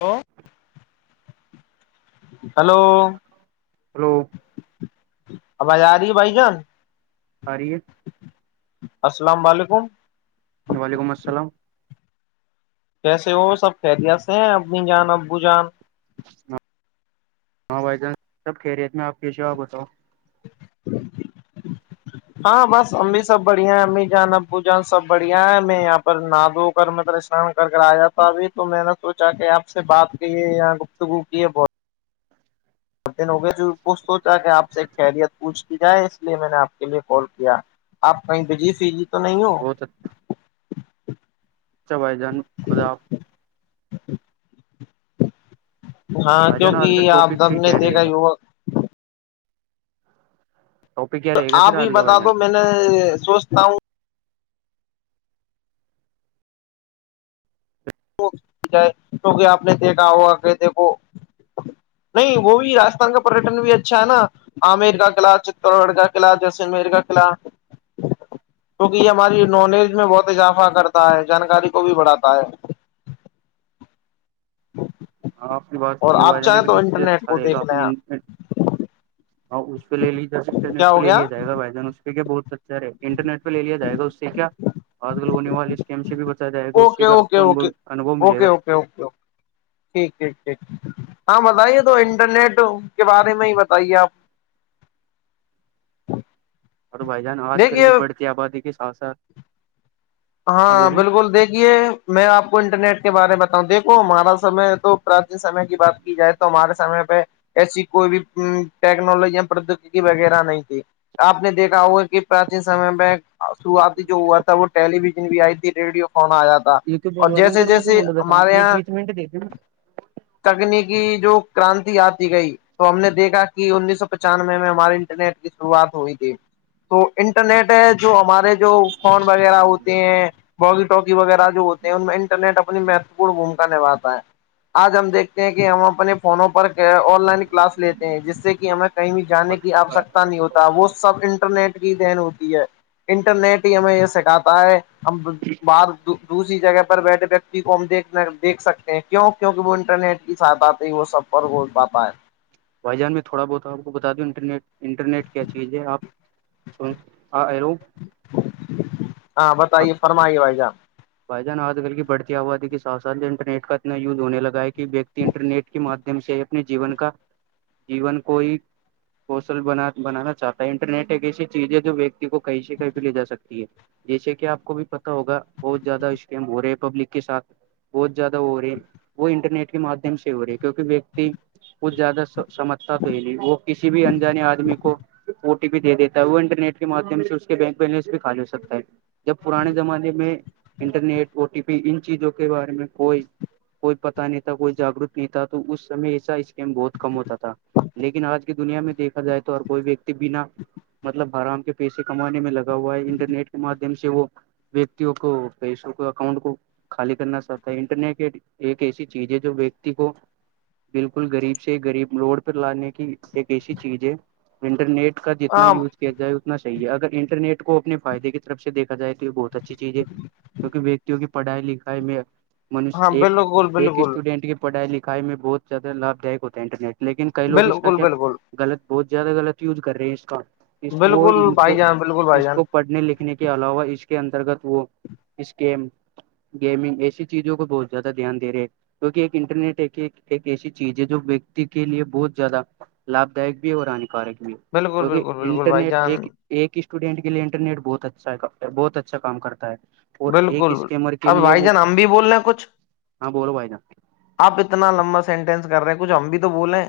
hello hello hello آواز آ رہی ہے بھائی جان آ رہی ہے السلام و علیکم وعلیکم السلام کیسے ہو سب خیریت سے ہیں امی جان ابو جان ہاں ہاں بھائی جان سب خیریت میں ہے اپ کیسے ہو اپ بتاو [inaudible] ہاں بس امی سب بڑھیا ہے امی جان ابو جان سب بڑھیا ہے میں یہاں پر نہا دھو کر مت اسنان کر کرایا تھا ابھی تو میں نے سوچا کہ آپ سے بات کیے یہاں گفتگو کیے بہت ہوگ جو وہ سوچا کہ آپ سے کیریت پوچ جائے اس لیے میں نے آپ کے لیے کال کیا آپ کہیں بجی فی جی تو نہیں ہو ھم اچھا بھائی جان خدا ہاں بھائی جان آج کا کیونکہ آپ ٹاپک سب پھر نے کیا دیکھا رہے گا یوک ٹاپک کیا تو رہے گا آپ پھر بھی آج کا بتا بھائی دو جان میں نے سوچتا ہوں جائے کیکہ آپ نے دیکھا ہو ا دیکھو نہیں وہ بھی رجستھان کا پریٹن بھی اچھا ہے نا عامیر کا قلعہ چت گڑھ کا قلعہ جیسلمیر کا قلعہ کیونکہ یہ ہماری نالج میں بہت اضافہ کرتا ہے جانکاری کو بھی بڑھاتا ہے [inaudible] [inaudible] ہاں آپ کی بات اور صحی ہے ہو با آپ ج چاہیں لیکن تو اس سے انٹرنیٹ اچھا کو رہے دیکھ گا اپ لیں ہاں اس پہ لے لیج جس کیا انٹرنیٹ پہ ہو لے گیا لیا جائے گا بھائی جان اس بہت اچھا رہے انٹرنیٹ پہ لے لیا جائے گا اس سے کیا آج کل ہونے والے ہم سے بھی بتا جائے گا اس اوکے سے بھی آپ اوکے کو اوکے انھ اوکے ملےا اوکے اوکے ٹھیک ٹھیک ٹھیک ہاں بتائیے تو انٹرنیٹ کے بارے میں ہی بتائیے آپ اور بھائی جان آج کل کی دیکھیے بڑھتی آبادی کے ساتھ ساتھ ہاں بالکل دیکھیے میں آپ کو انٹرنیٹ کے بارے میں بتاؤں دیکو ہمارا سمے تو پراچین سمے کی بات کی جائے تو ہمارے سے پہ ایسی کوئی بھی ٹیکنالوجی یا پرودیگی وغیرہ نہیں تھی آپ نے دیکھا ہوگا کہ پراچیین سمے میں شروعاتی جو ہوا تھا وہ ٹیلی ویژن بھی آئی تھی ریڈیو فنا آیا تھا یوٹیوب اور بولوا دین جیسے کر م جیسے منڈ دیکھا ہمارے بیچ یہاں بیچ منٹ دیکھ تکنیکی جو کرانتی آتی گئی تو ہم نے دیکھا کہ انیس سو پچانوے میں ہمارے انٹرنیٹ کی شروعات ہوئی تھی تو انٹرنیٹ ہے جو ہمارے جو فون وغیرہ ہوتے ہیں بگی ٹوکی وغیرہ جو ہوتے ہیں ان میں انٹرنیٹ اپنی مہتوپورن بھومکا نبھاتا ہے آج ہم دیکھتے ہیں کہ ہم اپنے فونوں پر آن لائن کلاس لیتے ہیں جس سے کہ ہمیں کہیں بھی جانے کی آوشکتا نہیں ہوتی وہ سب انٹرنیٹ کی دہن ہوتی ہے انٹرنیٹ ہی ہمیں یہ سکھاتا ہے ہم باہر دوسری جگہ پر بیٹھے بیٹھے دیک دیکھ سکتے ہیں کیوں کیوںک وہ انٹرنیٹ کی سہاتا وہ سفر ہو پاتا ہے بھائی جان میں تھوڑا بہت آپ کو بتا دوں انٹرنیٹ انٹرنیٹ کیا چیز ہے آپ سن ہاں ہیلو ہاں آپ بتائیے فرمائیے بھائی جان بھائی جان آج کل کی بڑتی آبادی کے ساتھ سھ جو انرنیٹ کا اتنا وز ہو لگا ہے کہ انٹرنیٹ کے مادھیم سے اپنے جیون کا جیون کوئی کوسل بنا بنانا چاہتا ہے انٹرنیٹ ایک ایسی چیز ہے جو ویکتی کو کہیں سے کہیں بھی لے جا سکتی ہے جیسے کہ آپ کو بھی پتتا ہوگا بہت زیادہ اسکیم ہو رہے ہیں پبلک کے ساتھ بہت زیادہ ہو رہی وہ انٹرنیٹ کے مادھیم سے ہو رہی ہے کیونکہ ویکتی بت زیادہ سمجھتا تو ہی نہیں وہ کسی بھی انجانے آدمی کو بھی دے دیتا ہے وہ انٹرنیٹ کے مادھیم سے اس کے بینک بیلینس بھی خال ہو سکتا ہے جب پرانے زمانے میں انٹرنیٹ او ٹی پی ان چیزوں کے بارے میں کوئی کوئی پتا نہیں تھا کوئی جاگروک نہیں تھا تو اس سمے ایسا اسکیم بہت کم ہوتا تھا لیکن آج کی دنیا میں دیکھا جائے تو اور کوئی بھی بنا مطلب آرام کے پیسے کمانے میں لگا ہوا ہے انٹرنیٹ کے مادھیم سے وہ وتی کو فیسک اکؤنٹ کو خالی کرنا سکتا ہے انٹرنیٹ ایک ایسی چیز ہے جو ویکتی کو بالکل غریب سے غریب لوڑ پہ لانے کی ایک ایسی چیز ہے انٹرنیٹ کا جتنا ہاں یوز کیا جائے اتنا صحیح ہے اگر انٹرنیٹ کو اپنے فائدے کے طرف سے دیکھا جائے تو یہ بہت اچھی چیز ہے کی کہ ویکتی کی پڑھائی لکھائی میں منش ہاں ایک بالکل ایک بالکل اسٹوڈینٹ کی پڑھائی لکھائی میں بہت زیادہ لابھ دائک ہوتا ہے انٹرنیٹ لیکن کئی لوگ اس کا بالکل کیا بالکل غلط بہت زیادہ غلط یوز کر رہے ہیں اس کا اس وہ بالکل ان بھائی کو جان بالکل بھائی اس جان کو پڑھنے لکھنے کے کے علاوہ اس کے انترگت وہ اسکم گیمنگ ایسی چیزوں کو بہت زیادہ دھیان دے ہیں [unintelligible] کیونکہ ایک انٹرنیٹ ایک ایک ایسی چیز ہے جو ویکتی کے لیے بہت زیادہ لابھ دائک بھی اور ہانیکارک بھی ہے بالکل کیونکہ بالکل بالکل بھائی انٹرنیٹ جان ایک ایک اسٹوڈینٹ کے لیے انٹرنیٹ بہت اچھا ہے بہت اچھا کام کرتا ہے اور ایک بالکل اسکیمر کے اب لیے بھائی وہ جان ہم بھی بول رہے ہیں کچھ ہاں بولو بھائی جان آپ اتنا لمبا سینٹینس کر رہے ہیں کچھ ہم بھی تو بولولے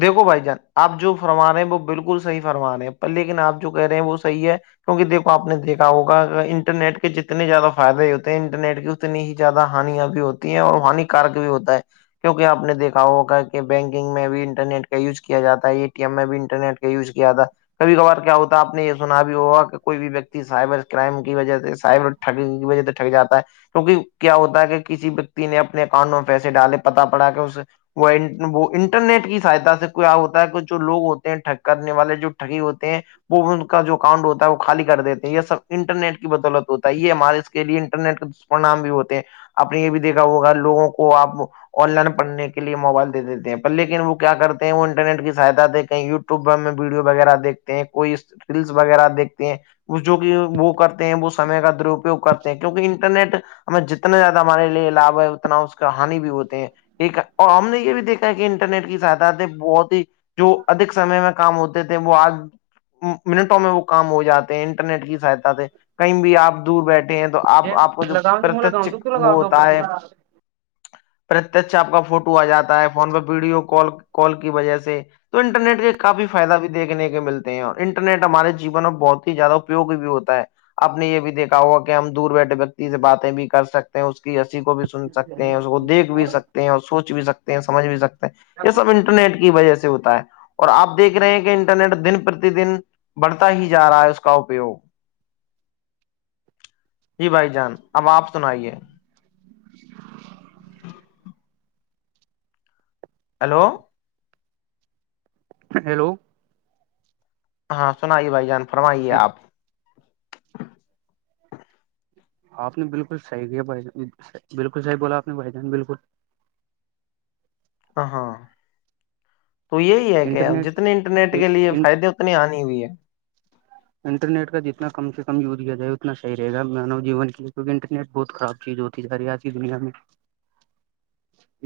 دیکھو بھائی جان آپ جو فرما رہے ہیں وہ بالکل صح فرما رہے ہیں لیکن آپ جو کہہ رہے ہیں وہ صح ہے کیونکہ دیکھو آپ نے دیکھا ہوگا انٹرنیٹ کے جتنے زیادہ فائدے ہوتے ہیں انٹرنیٹ کی اتنی ہی زیادہ ہانیاں بھی ہوتی ہیں اور ہانیکارک بھی ہوتا ہے کیوںکہ آپ نےیکھا ہوگا کہ بینکنگ میں بھی انٹرنیٹ کا یوز کیا جاتا ہے ا ٹی ایم میں بھی انٹرنیٹ یوز کیا تھا کبھی کبھار کیا ہوتا آپ نے یہ سنا بھی ہوگا کہ کوئی بھی ویکتی سائبر کرائم کی وجہ سے سائبر ٹگ کی وجہ سے ٹھگ جاتا ہے کیونکہ کیا ہوتا ہے کہ کسی وکتی نے اپنے اکاؤنٹ میں پیسے ڈالے پتا پڑا کہ اس وہ وہ انٹرنیٹ کی سہاتا سے کوئی کیا ہوتا ہے کہ جو لوگ ہوتے ہیں ٹھگ کرنے والے جو ٹگی ہوتے ہیں وہ ان کا جو اکاؤنٹ ہوتا ہے وہ خالی کر دیتے ہیں یہ سب انٹرنیٹ کی بدولت ہوتا ہے یہ ہمارے اس کے لیے انٹرنیٹ کے دشپرنام بھی ہوتے ہیں آپ نے یہ بھی دھا ہوگا لوگوں کو آپ آن لائن پڑھنے کے لیے موبائل د دیتے ہیں پر لیکن وہ کیا کرتے ہیں وہ انٹرنیٹ کی سہاتا دیں کہیں یوب [unintelligible] وب ویڈیو وغیرہ دیکھتے ہیں کوئی ریلس وغیرہ دیکھتے ہیں جو کہ وہ کرتے ہیں وہ سمے کا درپیوگ کرتے ہیں کیونکہ انٹرنیٹ ہمیں جتنا زیادہ ہمارے لیے لابھ ہے اتنا اس کا ہانی بھی ہوتے ہیں ایک ہے اور ہم نے یہ بھی دیکھا ہے کہ انٹرنیٹ کی ساتھات بہت ہی جو ادھک سمے میں کام ہوتے تھے وہ آج منٹوں میں وہ کام ہو جاتے ہیں انٹرنیٹ کی سہایتا تھے کہیں بھی آپ دور بیٹھے ہیں تو آپ آپ کو جو لگاؤ ت م پرتچ لگاؤں تو وہ لگاؤ ڈاکٹر ہوتا ہے پرتچ آپ کا فوٹو آ جاتا ہے فون پہ ویڈیو کال کال کی وجہ سے تو انٹرنیٹ کے کافی فائد بھی دیکنے کے ملتے ہیں اور انٹرنیٹ ہمارے جیون میں بہت ہی زیادہ اپپوگ بھی ہوتا ہے آپ نے یہ بھی دیکھا ہوا کہ ہم دور بیٹھے ویکتی سے باتیں بھی کر سکتے اس کی رسی کو بھی سن سکتے ہیں اس کو دیکھ بھی سکتے ہیں اور سوچ بھی سکتے ہیں سمجھ بھی سکتے یہ سب انٹرنیٹ کی وجہ سے ہوتا ہے اور آپ دیکھ رہے ہیں کہ انٹرنیٹ دن پرتی دن بڑھتا ہی جا رہا ہے اس کا اپوگ [unintelligible] جی بھائی جان اب آپ سنائیے [inaudible] ہیلو ہیلو ہاں سنائیے بھائی جان فرمائیے آپ آپ نے بالکل صحیح کیا بھائی جان بالکل صحیح بولا آپ نے بھائی جان بالکل ہاں ہاں تو یہی ہے کہ جتنے انٹرنیٹ کے لیے فائدے اپنی آنی بھیئی ہے [unintelligible] انٹرنیٹ کا جتنا کم سے کم یوز کیا جائے اتنا صحیح رہےا مانو جیون کےے کیکہ انٹرنیٹ بہت خراب چیز ہوتی ج رہی آج کی دنیا میں [unintelligible] [inaudible]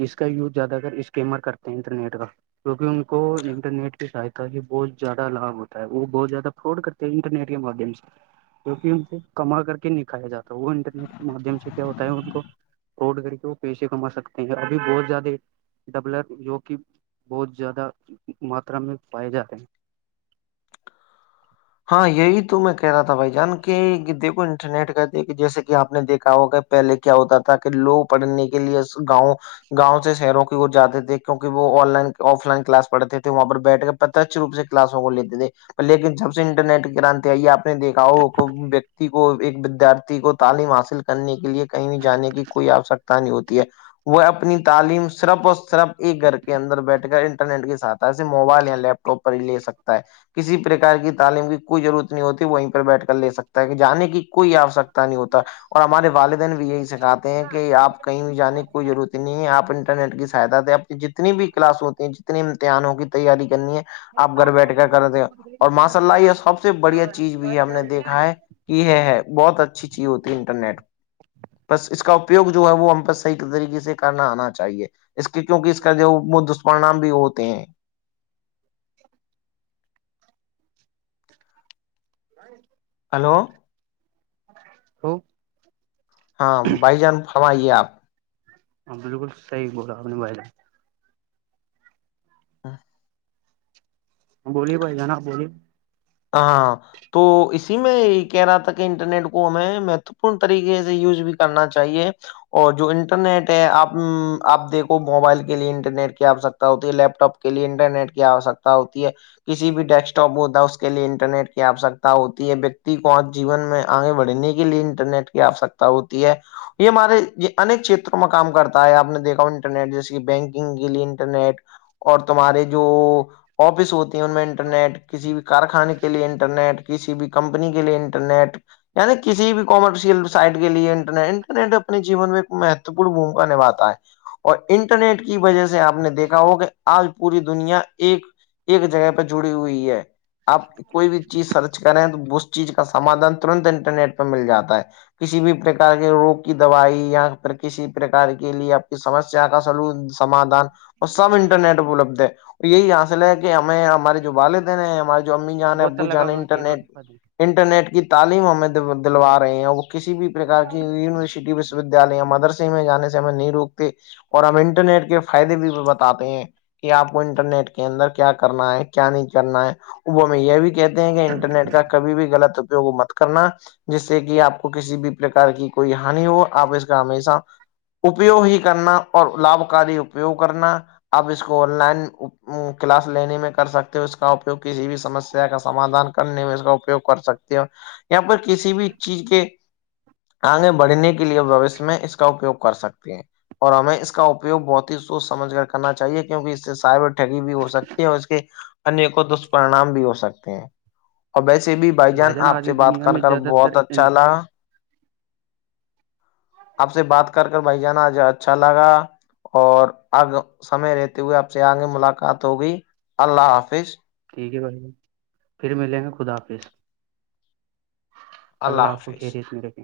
اس کا یوز زیادہ کر اسکیمر کرتے ہیں انٹرنیٹ کا کیہ ان کو انٹرنیٹ کی سہاتا ہی بہت زیادہ لابھ ہوتا ہے وہ بہت زیادہ فراڈ کر تو انٹرنیٹ کے مم [unintelligible] جو کہ ان سے کما کر کے نکھایا جاتا ہے وہ انٹرنیٹ کے مادھیم سے کیا ہوتا ہے ان کو توٹ کر کے وہ پیسے کما سکتے ہیں ابھی بہت زیادہ ڈبلر جو کہ بہت زیادہ ماترا میں پائے جاتے ہیں ہاں یہی تو میں کہہ رہا تھا بھائی جان کے دیکھو انٹرنیٹ کہ د جیسے کہ آپ نے دیکھا ہوگا پہلے کیا ہوتا تھا کہ لوگ پڑھنے کے لیے گاؤں [unintelligible] گاؤں سے شہروں کی وہ جاتے تھے کیک وہ online offline class پڑھتے تھے وہاں پر بیٹھ کر پرترچھ روپ سے کلاسوں کو لیتے تھے لیکن جب انٹرنیٹ کے کرانتے آئیے آپ نے دیکھا ہو ویکتی کو ایک ودارتھی کو تعلیم حاصل کرنے کے لیے کہیں بھی جانے کی کوئی آوشکتا نہیں ہوتی ہے وہ اپنی تعلیم صرف اور صرف ایک گھر کے اندر بیٹھ کر ان نٹ کے ساتھ سے موبائل یا لیپٹاپ پر ہی لے سکتا ہے کسی پرکار کی تعلیم کی کوئی ضرورت نہیں ہوتی وہ وہیں پرہ بیٹھ کر لے سکتا ہے کہ جان کی کوئی آوشکتا نہیں ہوتا اور ہمارے والدین بھی یہی سکھاتے ہیں کہ آپ کہیں بھی جانے کی کوئی ضرورت نہیں ہے آپ انٹرنیٹ کی سہایتا دیں آ جتنی بھی کلاس ہوتی ہیں جتنی تان ہو کی تیاری کرنی ہے [unintelligible] یہ گھر سات بیٹھ چالی کر با کر دیں اور ماشاء [unintelligible] اللہ یہ سب سے بڑھیا چیز بھی ہے ہم نے دیکھا ہے کہ ہے ہے بہت اچھی چیز ہوتی ہے انٹرنیٹ [unintelligible] بس اس کا اپیوگ جو ہے وہ ہم پر صحی طریقے سے کرنا آنا چاہیے اس کے کیونکہ اس کا جو دشپرنام بھی ہوتے ہیں [inaudible] [inaudible] ہلو ہو [inaudible] ہاں بھائی جان فرمائیے آپ ہاں بالکل صحیح بولا آپ نے بھائی ہاں [inaudible] بولیے بھائی جناب بولیے [inaudible] ہاں [inaudible] تو اسی میں کہہ رہا تھا کہ انٹرنیٹ کو ہمیں مہتوپورن طریقے سے یوز بھی کرنا چاہیے اور جو انٹرنیٹ ہے آپ آپ دیکھو موبائل کے لیے انٹرنیٹ کیا آپ سک ہوتی ہے لیپ ٹاپ کے لیے انٹرنیٹ کی آوشکتا ہوتی ہے کسی بھی ڈیسکٹاپ میں ہوتا ہے اس کے کے لیے انٹرنیٹ کی آوشکتا ہوتی ہے ویکتی کو آج جیون میں آگے بڑھنے کے لیے انٹرنیٹ کی آوشکتا [unintelligible] ہوتی ہے [inaudible] یہ ہمارے انک چھیتروں میں کام کرتا ہے آپ نے دیکھا انٹرنیٹ جیسے کہ بینکنگ کے لیے انٹرنیٹ اور تمہارے جو آفس ہوتی ہیں ان میں انٹرنیٹ کسی بھی کارخانے کے لیے انٹرنیٹ کسی بھی کمپنی کے لیے انٹرنیٹ یعنی کسی بھی کامرشل سائٹ کے لیے انٹرنیٹ انٹرنیٹ اپنی جین میں ایک مہتوپورن بھومکا نبھاتا ہے اور انٹرنیٹ کی وجہ سے آپ نے دیکھا ہو کہ آج پوری دنیا ایک ایک جگہ پہ جڑی ہوئی ہے آپ کوئی بھی چیز سرچ کریں تو اس چیز کا سمادھان ترنت انٹرنیٹ پہ مل جاتا ہے کسی بھی پرک کے روگ کی دوائی یا پ کسی پرک کے لیے آپ کی سمس [unintelligible] آ کاا سلو سمادھان [unintelligible] اور سب انٹرنیٹ اپلبدھ ہے اور یہی حاصل ہے کہ ہمیں ہمارے جو والدین ہیں ہمارے [unintelligible] امی جانے بوتل ابو لگا جانے ہوا کہ انٹرنیٹ روٹی کھا انٹرنیٹ کی تعلیم ہمیں دیں دلوا رہی ہیں وہ کسی بھی پرک کی یونیورسٹی وشو ودیال یا مدرس میں جان سے ہمیں نہیں روکتے اور ہم انٹرنیٹ کے فائدے بھی بتاتے ہیں کہ آپ کو انٹرنیٹ کے اندر کیا کرنا ہے کیا نہیں کرنا ہے وہ ہم یہ بھی کہتے ہیں کہ انٹرنیٹ کا کبھی بھی غلط کو مت کرنا جس سے کہ آپ کو کسی بھی پرکار کی کوئی ہانی ہو آپ اس کا ہمیشہ اپیوگ ہی کرنا اور لابھکاری اپیوگ کرنا آپ اس کو آن لائن کلاس لینے میں کر سکتے ہو اس کا اپیوگ کسی بھی سمسیا کا سمادھان کرنے میں اس کا اپیوگ کر سکتے ہو یا پر کسی بھی چیز کے آگے بڑھنے کے لیے بوشیہ میں اس کا اپیوگ کر سکتے ہیں اور ہمیں اس کا اپیوگ بہت ہی سوچ سمج کر کرنا چاہیے کیونکہ اس سے سائبر ٹگی بھی ہو سکتی ہے اور اس کے انیکوں دشپرنام بھی ہو سکتے ہیں اور ویسے بھی بھائی جان بھجن آج آپ سے کی بات دنیا کر میں کر زیادہ تر بہت اچھا لگا آپ سے بات کر کر بھائی جاناج اچھا لگا اور اب سمے لیتے ہوئے آپ سے آئیں گے ملاقات ہوگئی اللہ حافظ ٹھیک ہے بھائی پھر ملیں گا خدا حافظ اللہ آپ کو گھیریت میں رکھے